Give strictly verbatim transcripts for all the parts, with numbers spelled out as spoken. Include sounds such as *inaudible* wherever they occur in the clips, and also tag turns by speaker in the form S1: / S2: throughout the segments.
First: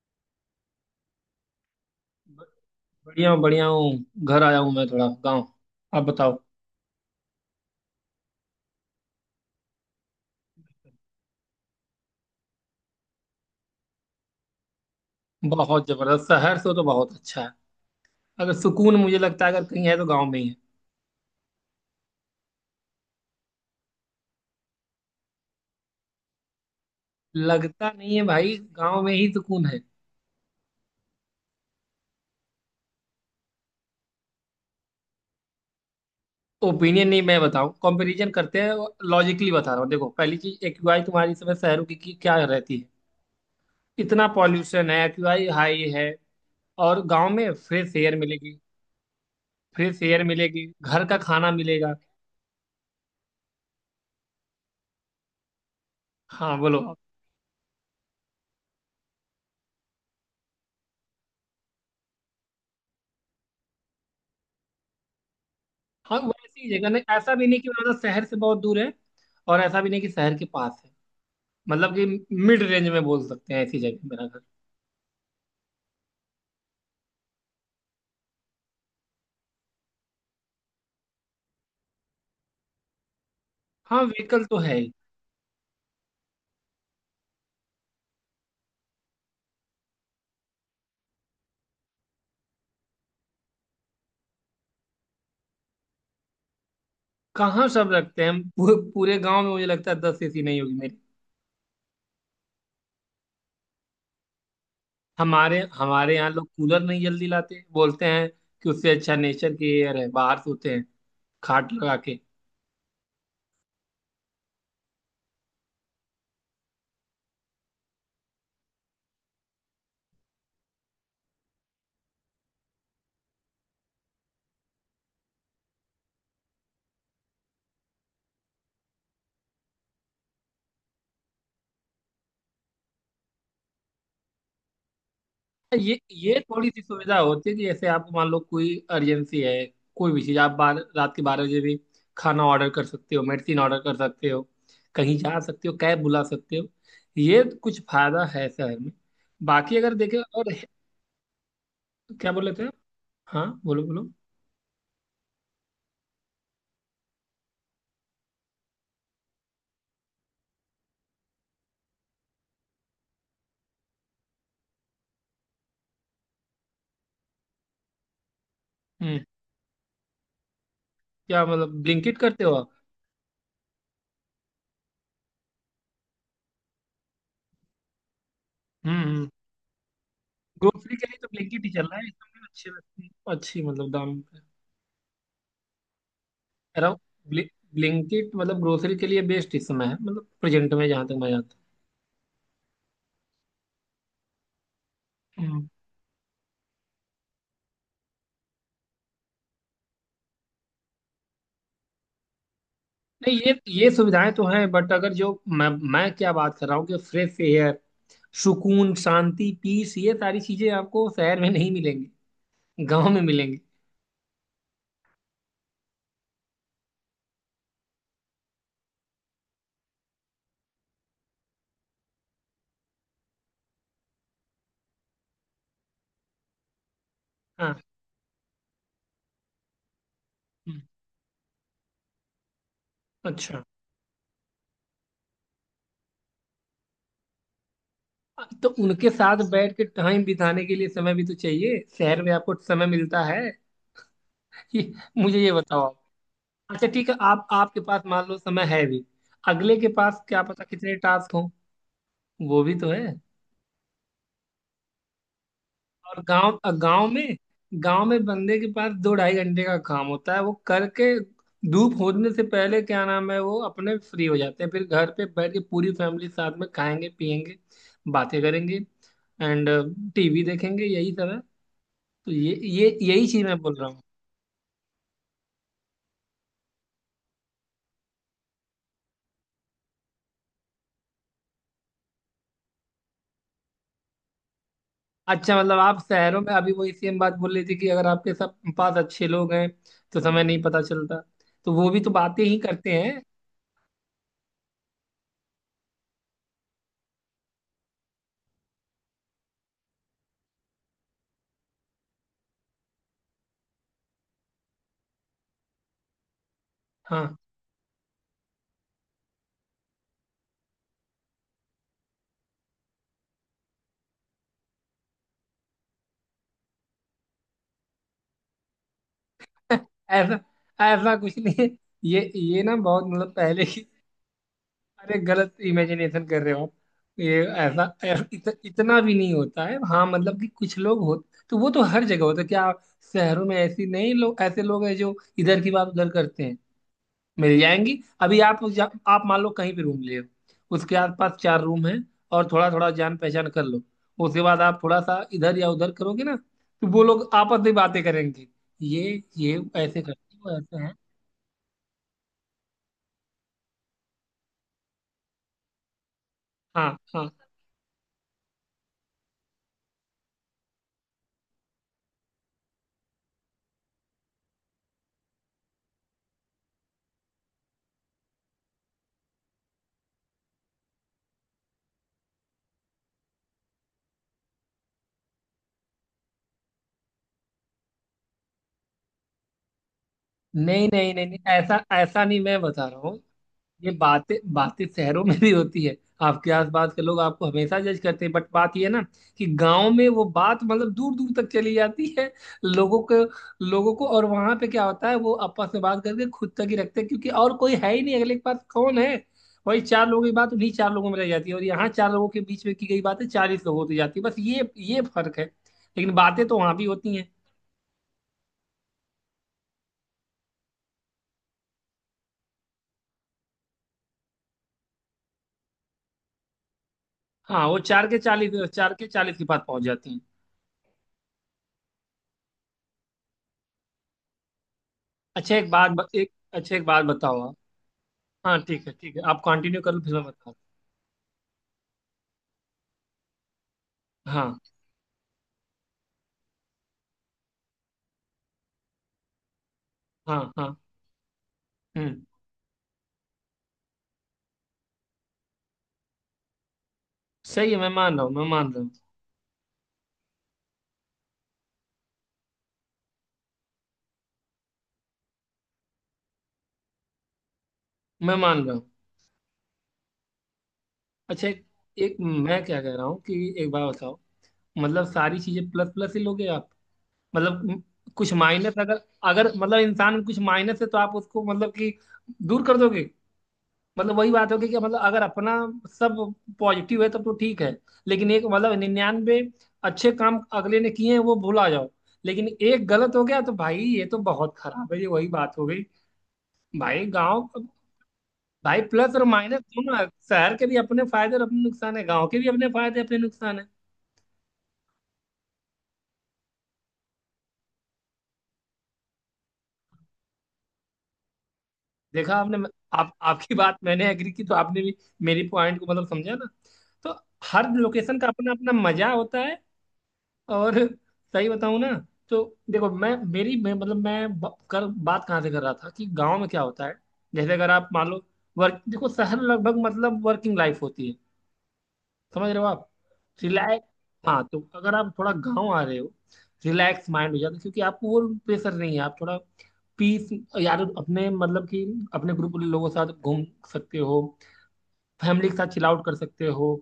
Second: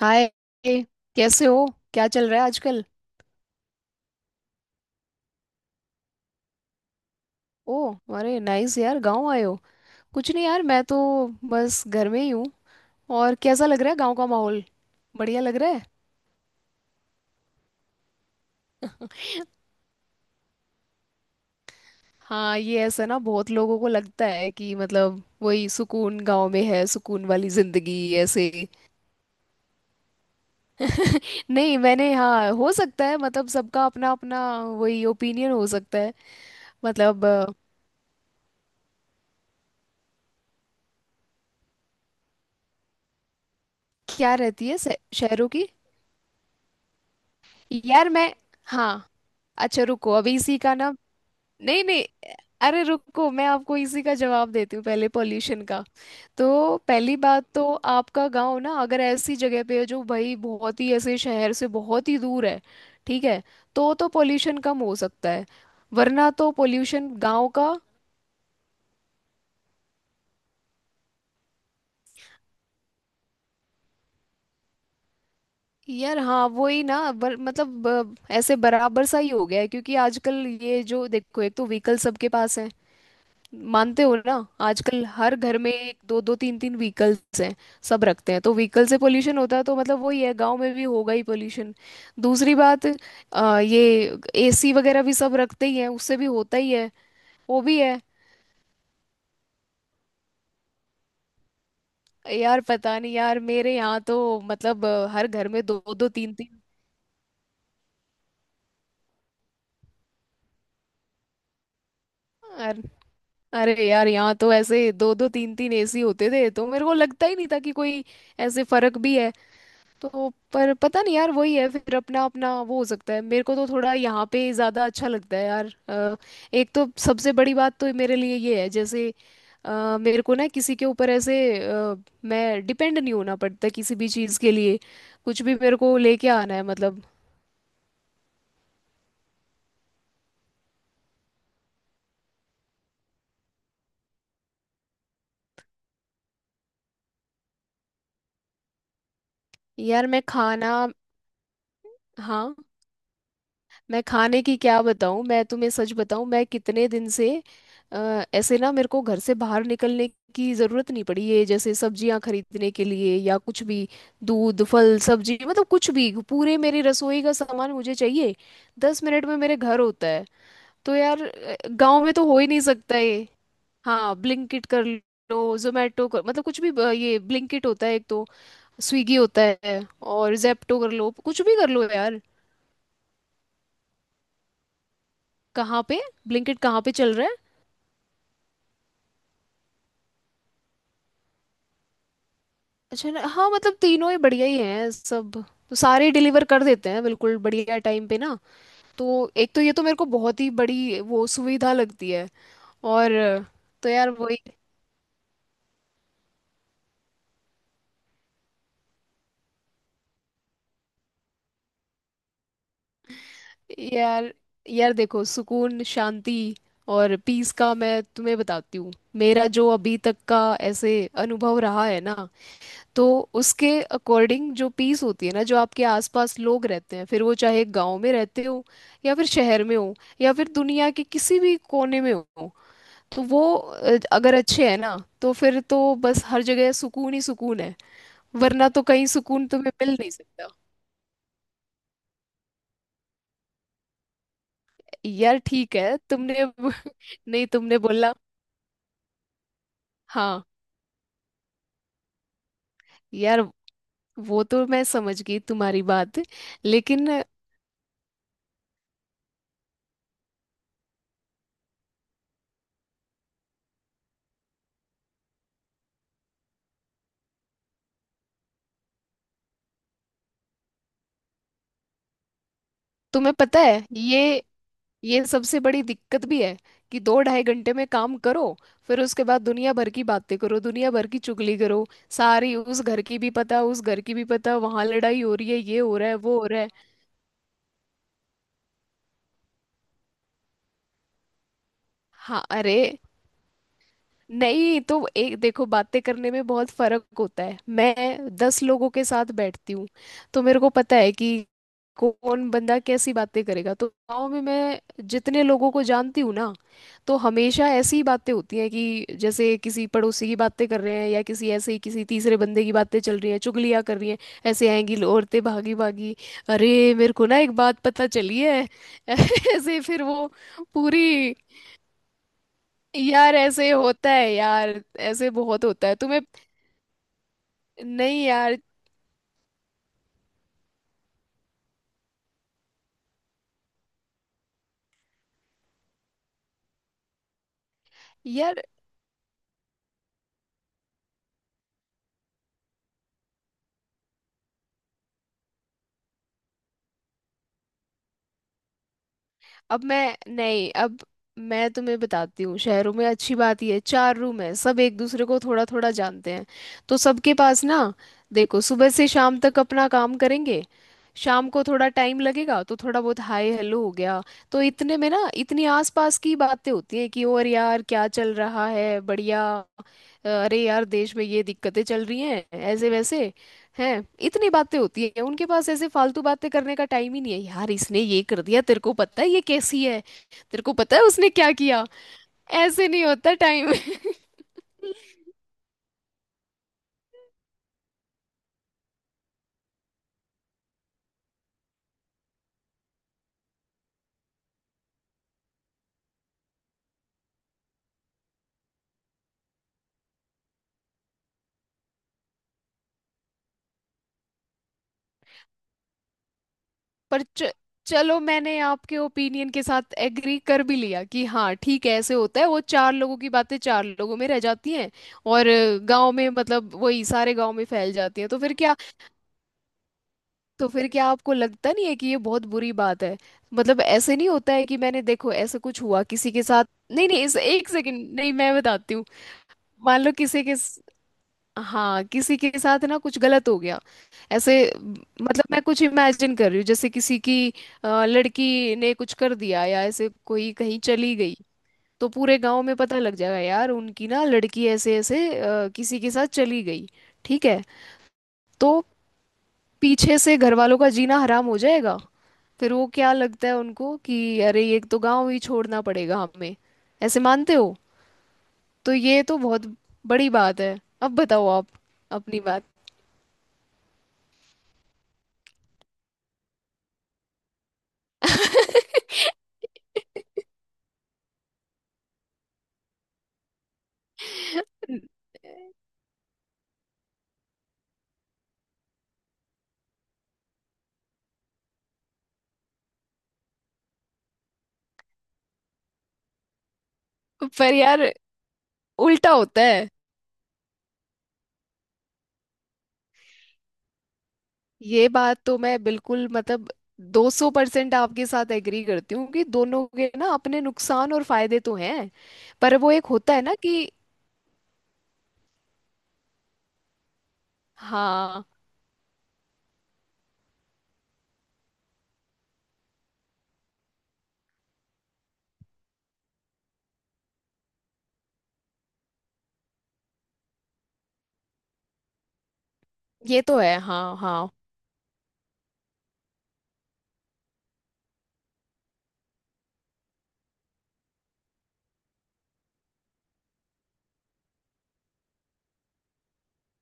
S1: हाय। कैसे हो? क्या चल रहा है आजकल?
S2: बढ़िया हूँ बढ़िया हूँ। घर आया हूँ मैं थोड़ा गाँव। आप बताओ।
S1: ओ, अरे नाइस यार, गांव आए हो? कुछ नहीं यार, मैं तो बस घर में ही हूँ। और कैसा लग रहा है गांव का माहौल? बढ़िया लग रहा है?
S2: बहुत जबरदस्त। शहर से तो बहुत अच्छा है। अगर सुकून मुझे लगता है अगर कहीं है तो गाँव में ही है।
S1: हाँ, ये ऐसा ना, बहुत लोगों को लगता है कि मतलब वही सुकून गांव में है, सुकून वाली
S2: लगता
S1: जिंदगी।
S2: नहीं है
S1: ऐसे?
S2: भाई, गाँव में ही सुकून है।
S1: नहीं मैंने, हाँ, हो सकता है, मतलब सबका अपना अपना वही ओपिनियन हो सकता है।
S2: ओपिनियन नहीं,
S1: मतलब
S2: मैं
S1: अ,
S2: बताऊँ कंपैरिजन करते हैं। लॉजिकली बता रहा हूँ। देखो पहली चीज, एक्यूआई तुम्हारी इस समय शहरों की की क्या रहती है। इतना
S1: क्या रहती है
S2: पॉल्यूशन है,
S1: शह-
S2: एक्यूआई
S1: शहरों की?
S2: हाई है। और गाँव में फ्रेश
S1: यार
S2: एयर
S1: मैं,
S2: मिलेगी।
S1: हाँ, अच्छा
S2: फ्रेश
S1: रुको
S2: एयर
S1: अभी इसी
S2: मिलेगी,
S1: का ना।
S2: घर का खाना
S1: नहीं
S2: मिलेगा।
S1: नहीं, अरे रुको, मैं आपको इसी का जवाब देती हूँ पहले, पॉल्यूशन का।
S2: हाँ
S1: तो
S2: बोलो।
S1: पहली बात तो, आपका गांव ना, अगर ऐसी जगह पे है जो भाई बहुत ही ऐसे शहर से बहुत ही दूर है, ठीक है, तो तो पॉल्यूशन कम हो सकता है,
S2: हाँ
S1: वरना तो
S2: वैसी ही जगह नहीं,
S1: पॉल्यूशन
S2: ऐसा भी
S1: गांव
S2: नहीं कि
S1: का।
S2: ज्यादा शहर से बहुत दूर है और ऐसा भी नहीं कि शहर के पास है। मतलब कि मिड रेंज में बोल सकते हैं ऐसी जगह मेरा घर।
S1: यार हाँ वही ना, बर, मतलब ब, ऐसे बराबर सा ही हो गया है, क्योंकि आजकल ये जो देखो, एक तो व्हीकल सबके पास है,
S2: हाँ
S1: मानते हो ना?
S2: व्हीकल तो है ही।
S1: आजकल हर घर में एक, दो दो, तीन तीन व्हीकल्स हैं, सब रखते हैं, तो व्हीकल से पोल्यूशन होता है, तो मतलब वही है, गांव में भी होगा ही पोल्यूशन। दूसरी बात अ, ये एसी वगैरह भी सब रखते ही हैं, उससे भी होता ही है। वो
S2: कहाँ
S1: भी
S2: सब
S1: है।
S2: रखते हैं। पूरे, पूरे गांव में मुझे लगता है दस एसी नहीं होगी मेरी।
S1: यार पता नहीं यार, मेरे यहाँ तो मतलब अ, हर घर
S2: हमारे
S1: में दो दो,
S2: हमारे यहाँ
S1: तीन
S2: लोग
S1: तीन।
S2: कूलर नहीं जल्दी लाते, बोलते हैं कि उससे अच्छा नेचर की एयर है, बाहर सोते हैं खाट लगा के।
S1: अर- अरे यार, यहाँ तो ऐसे दो दो, तीन तीन एसी होते थे, तो मेरे को लगता ही नहीं था कि कोई ऐसे फर्क भी है। तो पर पता नहीं यार, वही है फिर, अपना अपना वो, हो सकता है, मेरे को तो थोड़ा यहाँ पे ज़्यादा अच्छा लगता है यार। अ, एक तो सबसे बड़ी बात तो मेरे लिए ये है, जैसे अ, मेरे को ना किसी के ऊपर ऐसे अ, मैं डिपेंड नहीं होना पड़ता किसी भी चीज़ के लिए। कुछ भी मेरे को
S2: ये
S1: लेके
S2: ये
S1: आना है
S2: थोड़ी सी
S1: मतलब।
S2: सुविधा होती है कि जैसे आपको मान लो कोई अर्जेंसी है, कोई भी चीज, आप बार रात के बारह बजे भी खाना ऑर्डर कर सकते हो, मेडिसिन ऑर्डर कर सकते हो, कहीं जा सकते हो, कैब बुला सकते हो। ये कुछ फायदा है शहर में। बाकी अगर
S1: यार
S2: देखें
S1: मैं
S2: और है-
S1: खाना,
S2: क्या बोल
S1: हाँ,
S2: लेते हैं। हाँ बोलो
S1: मैं
S2: बोलो।
S1: खाने की क्या बताऊं, मैं तुम्हें सच बताऊं, मैं कितने दिन से अ, ऐसे ना मेरे को घर से बाहर निकलने की ज़रूरत नहीं पड़ी है, जैसे सब्जियां खरीदने के लिए या कुछ भी, दूध, फल, सब्जी, मतलब कुछ भी पूरे मेरी रसोई का सामान मुझे चाहिए, दस
S2: हम्म।
S1: मिनट में मेरे घर होता है। तो यार
S2: क्या
S1: अ,
S2: मतलब,
S1: गांव में
S2: ब्लिंकिट
S1: तो हो
S2: करते
S1: ही
S2: हो
S1: नहीं
S2: आप?
S1: सकता ये। हाँ, ब्लिंकिट कर लो, जोमेटो कर, मतलब कुछ भी अ, ये ब्लिंकिट होता है एक तो,
S2: हम्म
S1: स्विगी
S2: हम्म।
S1: होता है, और जेप्टो कर
S2: ग्रोसरी के
S1: लो,
S2: लिए तो
S1: कुछ भी
S2: ब्लिंकिट
S1: कर
S2: ही
S1: लो
S2: चल रहा है इस
S1: यार।
S2: समय, अच्छे, अच्छी मतलब दाम पे।
S1: कहाँ पे? ब्लिंकिट
S2: कह
S1: कहाँ
S2: रहा
S1: पे
S2: हूँ,
S1: चल रहा है?
S2: ब्लि, ब्लिंकिट मतलब ग्रोसरी के लिए बेस्ट इस समय है, मतलब प्रेजेंट में जहाँ तक मैं जानता
S1: अच्छा, ना हाँ मतलब तीनों ही बढ़िया ही हैं सब,
S2: हूँ।
S1: तो सारे डिलीवर कर देते हैं बिल्कुल बढ़िया टाइम पे ना। तो एक तो ये तो मेरे को बहुत ही बड़ी वो सुविधा लगती है, और
S2: नहीं ये
S1: तो
S2: ये
S1: यार
S2: सुविधाएं
S1: वही।
S2: तो हैं, बट अगर जो मैं मैं क्या बात कर रहा हूँ कि फ्रेश एयर, सुकून, शांति, पीस, ये सारी चीजें आपको शहर में नहीं मिलेंगी, गांव में मिलेंगी।
S1: यार, यार देखो, सुकून, शांति और पीस का मैं तुम्हें बताती हूँ, मेरा जो अभी तक का ऐसे अनुभव रहा है ना, तो उसके अकॉर्डिंग जो पीस होती है ना, जो आपके आसपास लोग रहते हैं, फिर वो चाहे
S2: हाँ।
S1: गांव में रहते हो, या फिर शहर में हो, या फिर
S2: हम्म।
S1: दुनिया के किसी भी कोने में हो, तो वो
S2: अच्छा।
S1: अ, अगर अच्छे हैं ना, तो फिर तो बस हर जगह सुकून ही सुकून है,
S2: तो
S1: वरना तो कहीं
S2: उनके साथ
S1: सुकून तुम्हें
S2: बैठ के
S1: मिल नहीं
S2: टाइम
S1: सकता।
S2: बिताने के लिए समय भी तो चाहिए, शहर में आपको समय मिलता है? ये,
S1: यार
S2: मुझे ये
S1: ठीक
S2: बताओ
S1: है,
S2: आप।
S1: तुमने *laughs*
S2: अच्छा ठीक है,
S1: नहीं,
S2: आप,
S1: तुमने
S2: आपके पास
S1: बोला।
S2: मान लो समय है भी, अगले के पास
S1: हाँ
S2: क्या पता कितने टास्क हों। वो भी तो है।
S1: यार, वो तो मैं समझ गई तुम्हारी बात,
S2: और गांव गांव
S1: लेकिन
S2: में गांव में बंदे के पास दो ढाई घंटे का काम होता है, वो करके धूप होने से पहले, क्या नाम है वो, अपने फ्री हो जाते हैं। फिर घर पे बैठ के पूरी फैमिली साथ में खाएंगे पियेंगे, बातें करेंगे, एंड टीवी देखेंगे, यही सब है। तो ये ये यही
S1: तुम्हें
S2: चीज मैं
S1: पता
S2: बोल
S1: है,
S2: रहा हूँ।
S1: ये ये सबसे बड़ी दिक्कत भी है, कि दो ढाई घंटे में काम करो, फिर उसके बाद दुनिया भर की बातें करो, दुनिया भर की चुगली करो सारी, उस घर की भी पता, उस घर की भी पता, वहां लड़ाई हो रही
S2: अच्छा
S1: है,
S2: मतलब
S1: ये हो
S2: आप
S1: रहा है, वो
S2: शहरों
S1: हो
S2: में
S1: रहा है।
S2: अभी वही सेम बात बोल रही थी कि अगर आपके सब पास अच्छे लोग हैं तो समय नहीं पता चलता। तो वो भी तो
S1: हाँ।
S2: बातें ही
S1: अरे
S2: करते हैं।
S1: नहीं तो एक देखो, बातें करने में बहुत फर्क होता है, मैं दस लोगों के साथ बैठती हूँ, तो मेरे को पता है कि कौन बंदा कैसी बातें करेगा, तो गाँव में मैं जितने लोगों को जानती हूँ ना, तो
S2: हाँ।
S1: हमेशा ऐसी बातें होती हैं कि जैसे किसी पड़ोसी की बातें कर रहे हैं, या किसी ऐसे ही किसी तीसरे बंदे की बातें चल रही हैं, चुगलियाँ कर रही हैं। ऐसे आएंगी लो- औरतें भागी भागी, अरे मेरे को ना एक बात पता चली है। *laughs* ऐसे
S2: *laughs*
S1: फिर वो
S2: ऐसा ऐसा
S1: पूरी।
S2: कुछ नहीं है। ये ये ना बहुत, मतलब
S1: यार
S2: पहले
S1: ऐसे
S2: की।
S1: होता है यार,
S2: अरे
S1: ऐसे
S2: गलत
S1: बहुत होता है, तुम्हें?
S2: इमेजिनेशन कर रहे हो आप। ये ऐसा ऐ-
S1: नहीं
S2: इत,
S1: यार,
S2: इतना भी नहीं होता है। हाँ मतलब कि कुछ लोग हो तो वो तो हर जगह होता है क्या। शहरों में ऐसी नहीं, लोग, ऐसे लोग हैं जो इधर की बात उधर करते हैं, मिल जाएंगी। अभी आप
S1: यार।
S2: जा, आप मान लो कहीं भी रूम ले हो, उसके आसपास चार रूम है, और थोड़ा थोड़ा जान पहचान कर लो, उसके बाद आप थोड़ा सा इधर या उधर करोगे ना, तो वो लोग आपस में बातें करेंगे। ये ये
S1: अब
S2: ऐसे
S1: मैं,
S2: करते हैं, वो
S1: नहीं
S2: ऐसे हैं।
S1: अब मैं तुम्हें बताती हूँ, शहरों में अच्छी बात ये है, चार रूम है, सब एक दूसरे को थोड़ा थोड़ा जानते हैं,
S2: हाँ
S1: तो सबके
S2: हाँ।
S1: पास ना, देखो सुबह से शाम तक अपना काम करेंगे, शाम को थोड़ा टाइम लगेगा, तो थोड़ा बहुत हाय हेलो हो गया, तो इतने में ना इतनी आसपास की बातें होती हैं कि, और यार क्या चल रहा है बढ़िया, अरे यार देश में ये दिक्कतें चल रही हैं, ऐसे वैसे, हैं इतनी बातें होती है उनके पास, ऐसे फालतू बातें करने का टाइम ही नहीं है यार, इसने ये कर दिया, तेरे को पता है, ये कैसी है, तेरे को
S2: नहीं
S1: पता है
S2: नहीं नहीं
S1: उसने
S2: नहीं,
S1: क्या
S2: ऐसा
S1: किया।
S2: ऐसा नहीं, मैं बता
S1: ऐसे
S2: रहा
S1: नहीं
S2: हूँ।
S1: होता टाइम।
S2: ये बातें,
S1: *laughs*
S2: बातें शहरों में भी होती है। आपके आसपास के लोग आपको हमेशा जज करते हैं, बट बात ये है ना कि गांव में वो बात मतलब दूर दूर तक चली जाती है। लोगों को लोगों को और वहां पे क्या होता है, वो आपस में बात करके खुद तक ही रखते हैं, क्योंकि और कोई है ही नहीं, अगले के पास कौन है। वही चार लोगों की बात उन्हीं चार लोगों में रह जाती है, और यहाँ चार लोगों के बीच में की गई बातें चालीस लोगों तक जाती है। बस ये ये फर्क है। लेकिन बातें तो वहां भी होती
S1: पर
S2: हैं।
S1: च, चलो, मैंने आपके ओपिनियन के साथ एग्री कर भी लिया, कि हाँ ठीक है, ऐसे होता है, वो चार लोगों की बातें चार लोगों में रह जाती हैं, और गांव में मतलब वही सारे गांव में
S2: हाँ, वो
S1: फैल
S2: चार के
S1: जाती हैं, तो
S2: चालीस
S1: फिर क्या?
S2: चार के चालीस के बाद पहुंच जाती हैं।
S1: तो फिर क्या आपको लगता नहीं है कि ये बहुत बुरी बात है? मतलब ऐसे नहीं होता है कि मैंने, देखो,
S2: अच्छा,
S1: ऐसा
S2: एक
S1: कुछ
S2: बात
S1: हुआ
S2: ब- एक
S1: किसी के साथ।
S2: अच्छा एक बात
S1: नहीं नहीं, इस,
S2: बताओ आप।
S1: एक सेकंड, नहीं मैं
S2: हाँ ठीक है
S1: बताती हूँ।
S2: ठीक है, आप कंटिन्यू कर लो
S1: मान लो
S2: फिर मैं
S1: किसी
S2: बताता
S1: के स- हाँ, किसी के साथ ना कुछ गलत हो गया,
S2: हूँ।
S1: ऐसे
S2: हाँ
S1: म, मतलब मैं कुछ इमेजिन कर रही हूँ, जैसे किसी की अ, लड़की ने कुछ कर दिया, या ऐसे
S2: हाँ।
S1: कोई
S2: हाँ।
S1: कहीं चली गई, तो
S2: हम्म।
S1: पूरे गांव में पता लग जाएगा, यार उनकी ना लड़की ऐसे ऐसे अ, किसी के साथ चली गई, ठीक है।
S2: सही है, मैं मान रहा हूँ मैं मान
S1: तो
S2: रहा हूँ
S1: पीछे से घर वालों का जीना हराम हो जाएगा, फिर वो क्या लगता है उनको, कि अरे ये तो गांव ही छोड़ना पड़ेगा हमें, ऐसे मानते हो?
S2: मैं मान रहा हूँ।
S1: तो ये तो बहुत बड़ी बात है। अब बताओ
S2: अच्छा एक,
S1: आप
S2: एक
S1: अपनी बात।
S2: मैं क्या कह रहा हूँ कि एक बात बताओ, मतलब सारी चीजें प्लस प्लस ही लोगे आप। मतलब म- कुछ माइनस अगर, अगर मतलब इंसान में कुछ माइनस है तो आप उसको मतलब कि दूर कर दोगे। मतलब वही बात होगी कि मतलब
S1: *laughs*
S2: अगर अपना सब पॉजिटिव है तब तो ठीक है। लेकिन एक, मतलब निन्यानवे अच्छे काम अगले ने किए हैं वो भुला जाओ, लेकिन एक गलत हो गया तो भाई ये तो बहुत खराब है। ये वही बात हो गई। भाई गांव
S1: पर यार
S2: भाई प्लस और
S1: उल्टा
S2: माइनस
S1: होता है,
S2: दोनों है। शहर के भी अपने फायदे और अपने नुकसान है, गांव के भी अपने फायदे अपने नुकसान है।
S1: ये बात तो मैं बिल्कुल मतलब दो सौ परसेंट आपके साथ एग्री करती हूँ, कि दोनों के ना अपने नुकसान और फायदे तो हैं।
S2: देखा आपने।
S1: पर वो एक
S2: आप
S1: होता है
S2: आपकी
S1: ना
S2: बात
S1: कि,
S2: मैंने एग्री की तो आपने भी मेरी पॉइंट को मतलब समझा ना। तो हर लोकेशन का
S1: हाँ,
S2: अपना अपना मजा होता है। और सही बताऊं ना, तो देखो मैं मेरी मैं, मतलब मैं ब- कर बात कहाँ से कर रहा था कि गांव में क्या होता है। जैसे अगर आप मान लो, वर्क, देखो शहर लगभग मतलब वर्किंग लाइफ होती है। समझ रहे हो आप।
S1: ये तो है
S2: रिलैक्स।
S1: हाँ
S2: हाँ,
S1: हाँ,
S2: तो अगर आप थोड़ा गांव आ रहे हो, रिलैक्स माइंड हो जाता है क्योंकि आपको वो प्रेशर नहीं है। आप थोड़ा पीस, यार अपने, मतलब कि अपने ग्रुप के लोगों के साथ घूम सकते हो, फैमिली के साथ चिल आउट कर सकते हो।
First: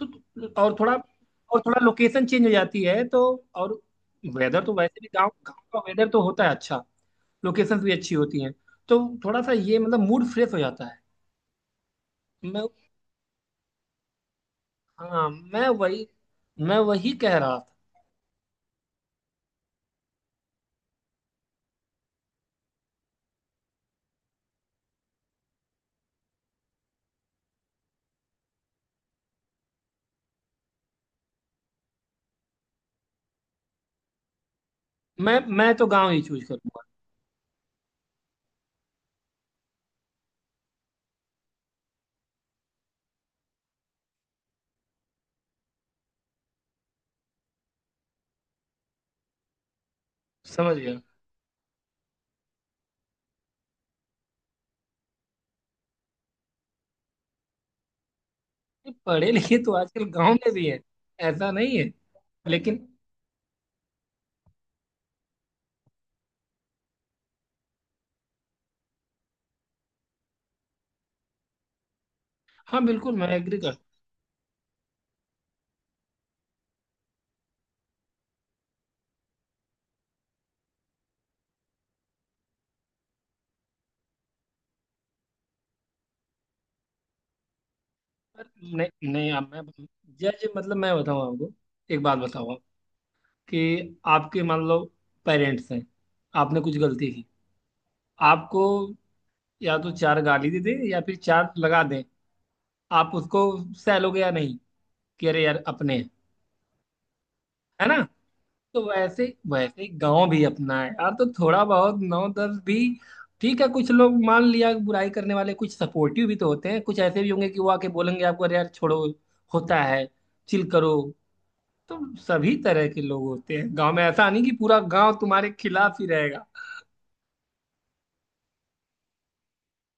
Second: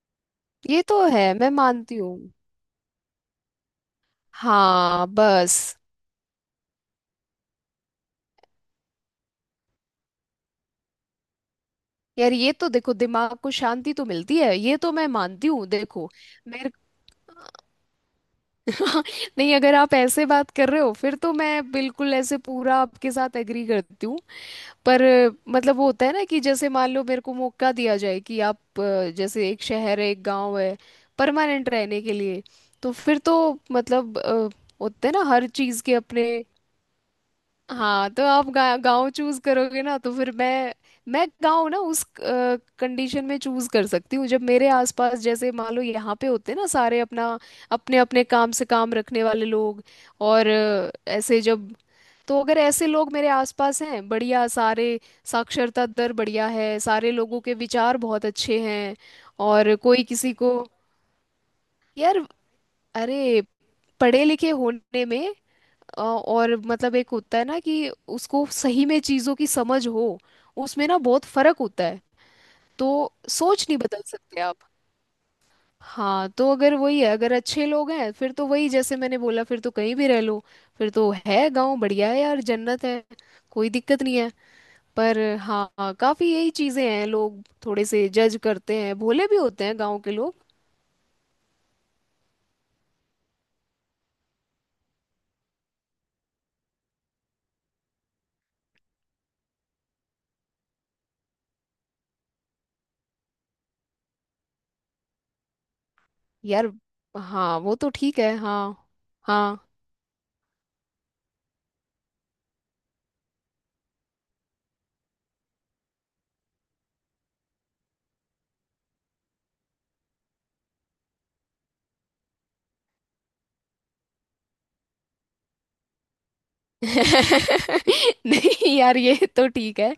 S2: तो और
S1: ये
S2: थोड़ा,
S1: तो है मैं
S2: और थोड़ा
S1: मानती हूँ,
S2: लोकेशन चेंज हो जाती है तो, और वेदर तो वैसे
S1: हाँ
S2: भी गांव गांव
S1: बस।
S2: का वेदर तो होता है अच्छा, लोकेशन भी अच्छी होती हैं। तो थोड़ा सा ये मतलब मूड फ्रेश हो जाता है।
S1: यार ये
S2: मैं,
S1: तो देखो, दिमाग को शांति तो मिलती है, ये तो मैं
S2: हाँ
S1: मानती हूँ
S2: मैं वही
S1: देखो, मेरे
S2: मैं
S1: को।
S2: वही कह रहा था।
S1: *laughs* नहीं, अगर आप ऐसे बात कर रहे हो, फिर तो मैं बिल्कुल ऐसे पूरा आपके साथ एग्री करती हूँ। पर अ, मतलब वो होता है ना, कि जैसे मान लो मेरे को मौका दिया जाए, कि आप अ, जैसे एक शहर है एक गांव है, परमानेंट रहने के लिए, तो फिर तो मतलब अ, होते हैं ना
S2: मैं
S1: हर
S2: मैं
S1: चीज़
S2: तो
S1: के
S2: गांव ही
S1: अपने।
S2: चूज करूंगा।
S1: हाँ, तो आप गा, गाँव चूज करोगे ना, तो फिर मैं मैं गाँव ना उस कंडीशन में चूज कर सकती हूँ, जब मेरे आसपास जैसे मान लो यहाँ पे होते ना सारे, अपना अपने अपने काम से काम रखने वाले लोग, और
S2: समझ
S1: अ,
S2: गया।
S1: ऐसे जब, तो अगर ऐसे लोग मेरे आसपास हैं बढ़िया सारे, साक्षरता दर बढ़िया है, सारे लोगों के विचार बहुत अच्छे
S2: ये
S1: हैं,
S2: पढ़े लिखे तो
S1: और कोई
S2: आजकल गांव
S1: किसी
S2: में
S1: को,
S2: भी है, ऐसा नहीं है,
S1: यार,
S2: लेकिन।
S1: अरे पढ़े लिखे होने में अ, और मतलब एक होता है ना कि उसको सही में चीजों की समझ हो, उसमें ना बहुत फर्क होता है,
S2: हाँ
S1: तो
S2: बिल्कुल मैं एग्री
S1: सोच
S2: कर।
S1: नहीं बदल सकते आप। हाँ, तो अगर वही है, अगर अच्छे लोग हैं, फिर तो वही जैसे मैंने बोला, फिर तो कहीं भी रह लो, फिर तो है गांव बढ़िया है यार, जन्नत है, कोई दिक्कत नहीं है। पर हाँ हाँ, काफी यही चीजें हैं, लोग थोड़े से जज
S2: पर,
S1: करते हैं,
S2: नहीं
S1: भोले
S2: नहीं,
S1: भी
S2: अब मैं
S1: होते हैं गांव के लोग।
S2: जज, मतलब मैं बताऊँ आपको। एक बात बताओ कि आपके मान लो पेरेंट्स हैं, आपने कुछ गलती की, आपको या तो चार गाली दे दे या फिर चार लगा दें, आप उसको सह लोगे या नहीं कि अरे यार अपने हैं।
S1: यार हाँ, वो
S2: है
S1: तो
S2: ना।
S1: ठीक है
S2: तो
S1: हाँ
S2: वैसे
S1: हाँ।
S2: वैसे गांव भी अपना है यार, तो थोड़ा बहुत नौ दस भी ठीक है। कुछ लोग मान लिया बुराई करने वाले, कुछ सपोर्टिव भी तो होते हैं, कुछ ऐसे भी होंगे कि वो आके बोलेंगे आपको, अरे यार छोड़ो, होता है, चिल करो। तो सभी तरह के लोग होते हैं गांव में, ऐसा नहीं कि पूरा गांव तुम्हारे खिलाफ ही रहेगा।
S1: *laughs* नहीं यार, ये तो ठीक है,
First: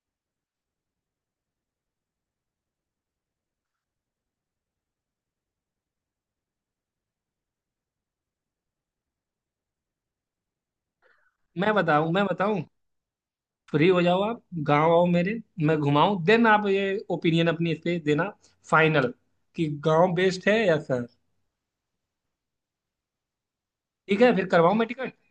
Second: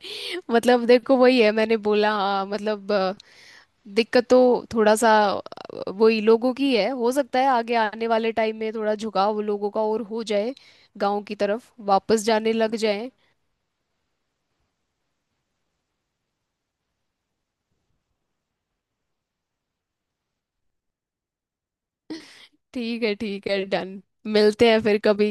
S1: मतलब देखो वही है, मैंने बोला हाँ, मतलब अ, दिक्कत तो थोड़ा सा अ, वही लोगों की है, हो सकता है आगे आने वाले टाइम में थोड़ा झुकाव लोगों का और हो जाए, गांव की
S2: मैं
S1: तरफ
S2: बताऊं
S1: वापस
S2: मैं
S1: जाने
S2: बताऊं,
S1: लग जाए।
S2: फ्री हो जाओ आप, गांव आओ मेरे, मैं घुमाऊं, देन आप ये ओपिनियन अपनी इस पे देना फाइनल, कि गांव बेस्ट है या शहर।
S1: ठीक है ठीक है, डन।
S2: ठीक है फिर
S1: मिलते
S2: करवाऊं
S1: हैं
S2: मैं
S1: फिर
S2: टिकट।
S1: कभी।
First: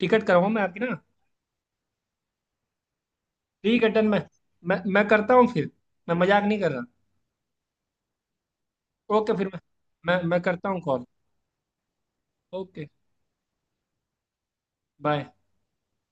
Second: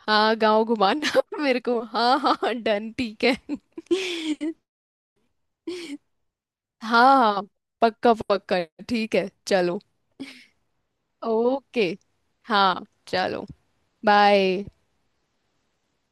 S2: टिकट
S1: हाँ
S2: करवाऊं मैं
S1: गांव
S2: आपकी ना।
S1: घुमाना *laughs* मेरे को, हाँ हाँ हाँ, डन ठीक है।
S2: ठीक है
S1: *laughs*
S2: डन। मैं मैं मैं करता हूँ फिर। मैं मजाक नहीं कर रहा।
S1: हाँ हाँ, पक्का पक्का, ठीक है
S2: ओके फिर मैं
S1: चलो।
S2: मैं, मैं करता हूँ कॉल।
S1: ओके। हाँ
S2: ओके।
S1: चलो, बाय।
S2: बाय।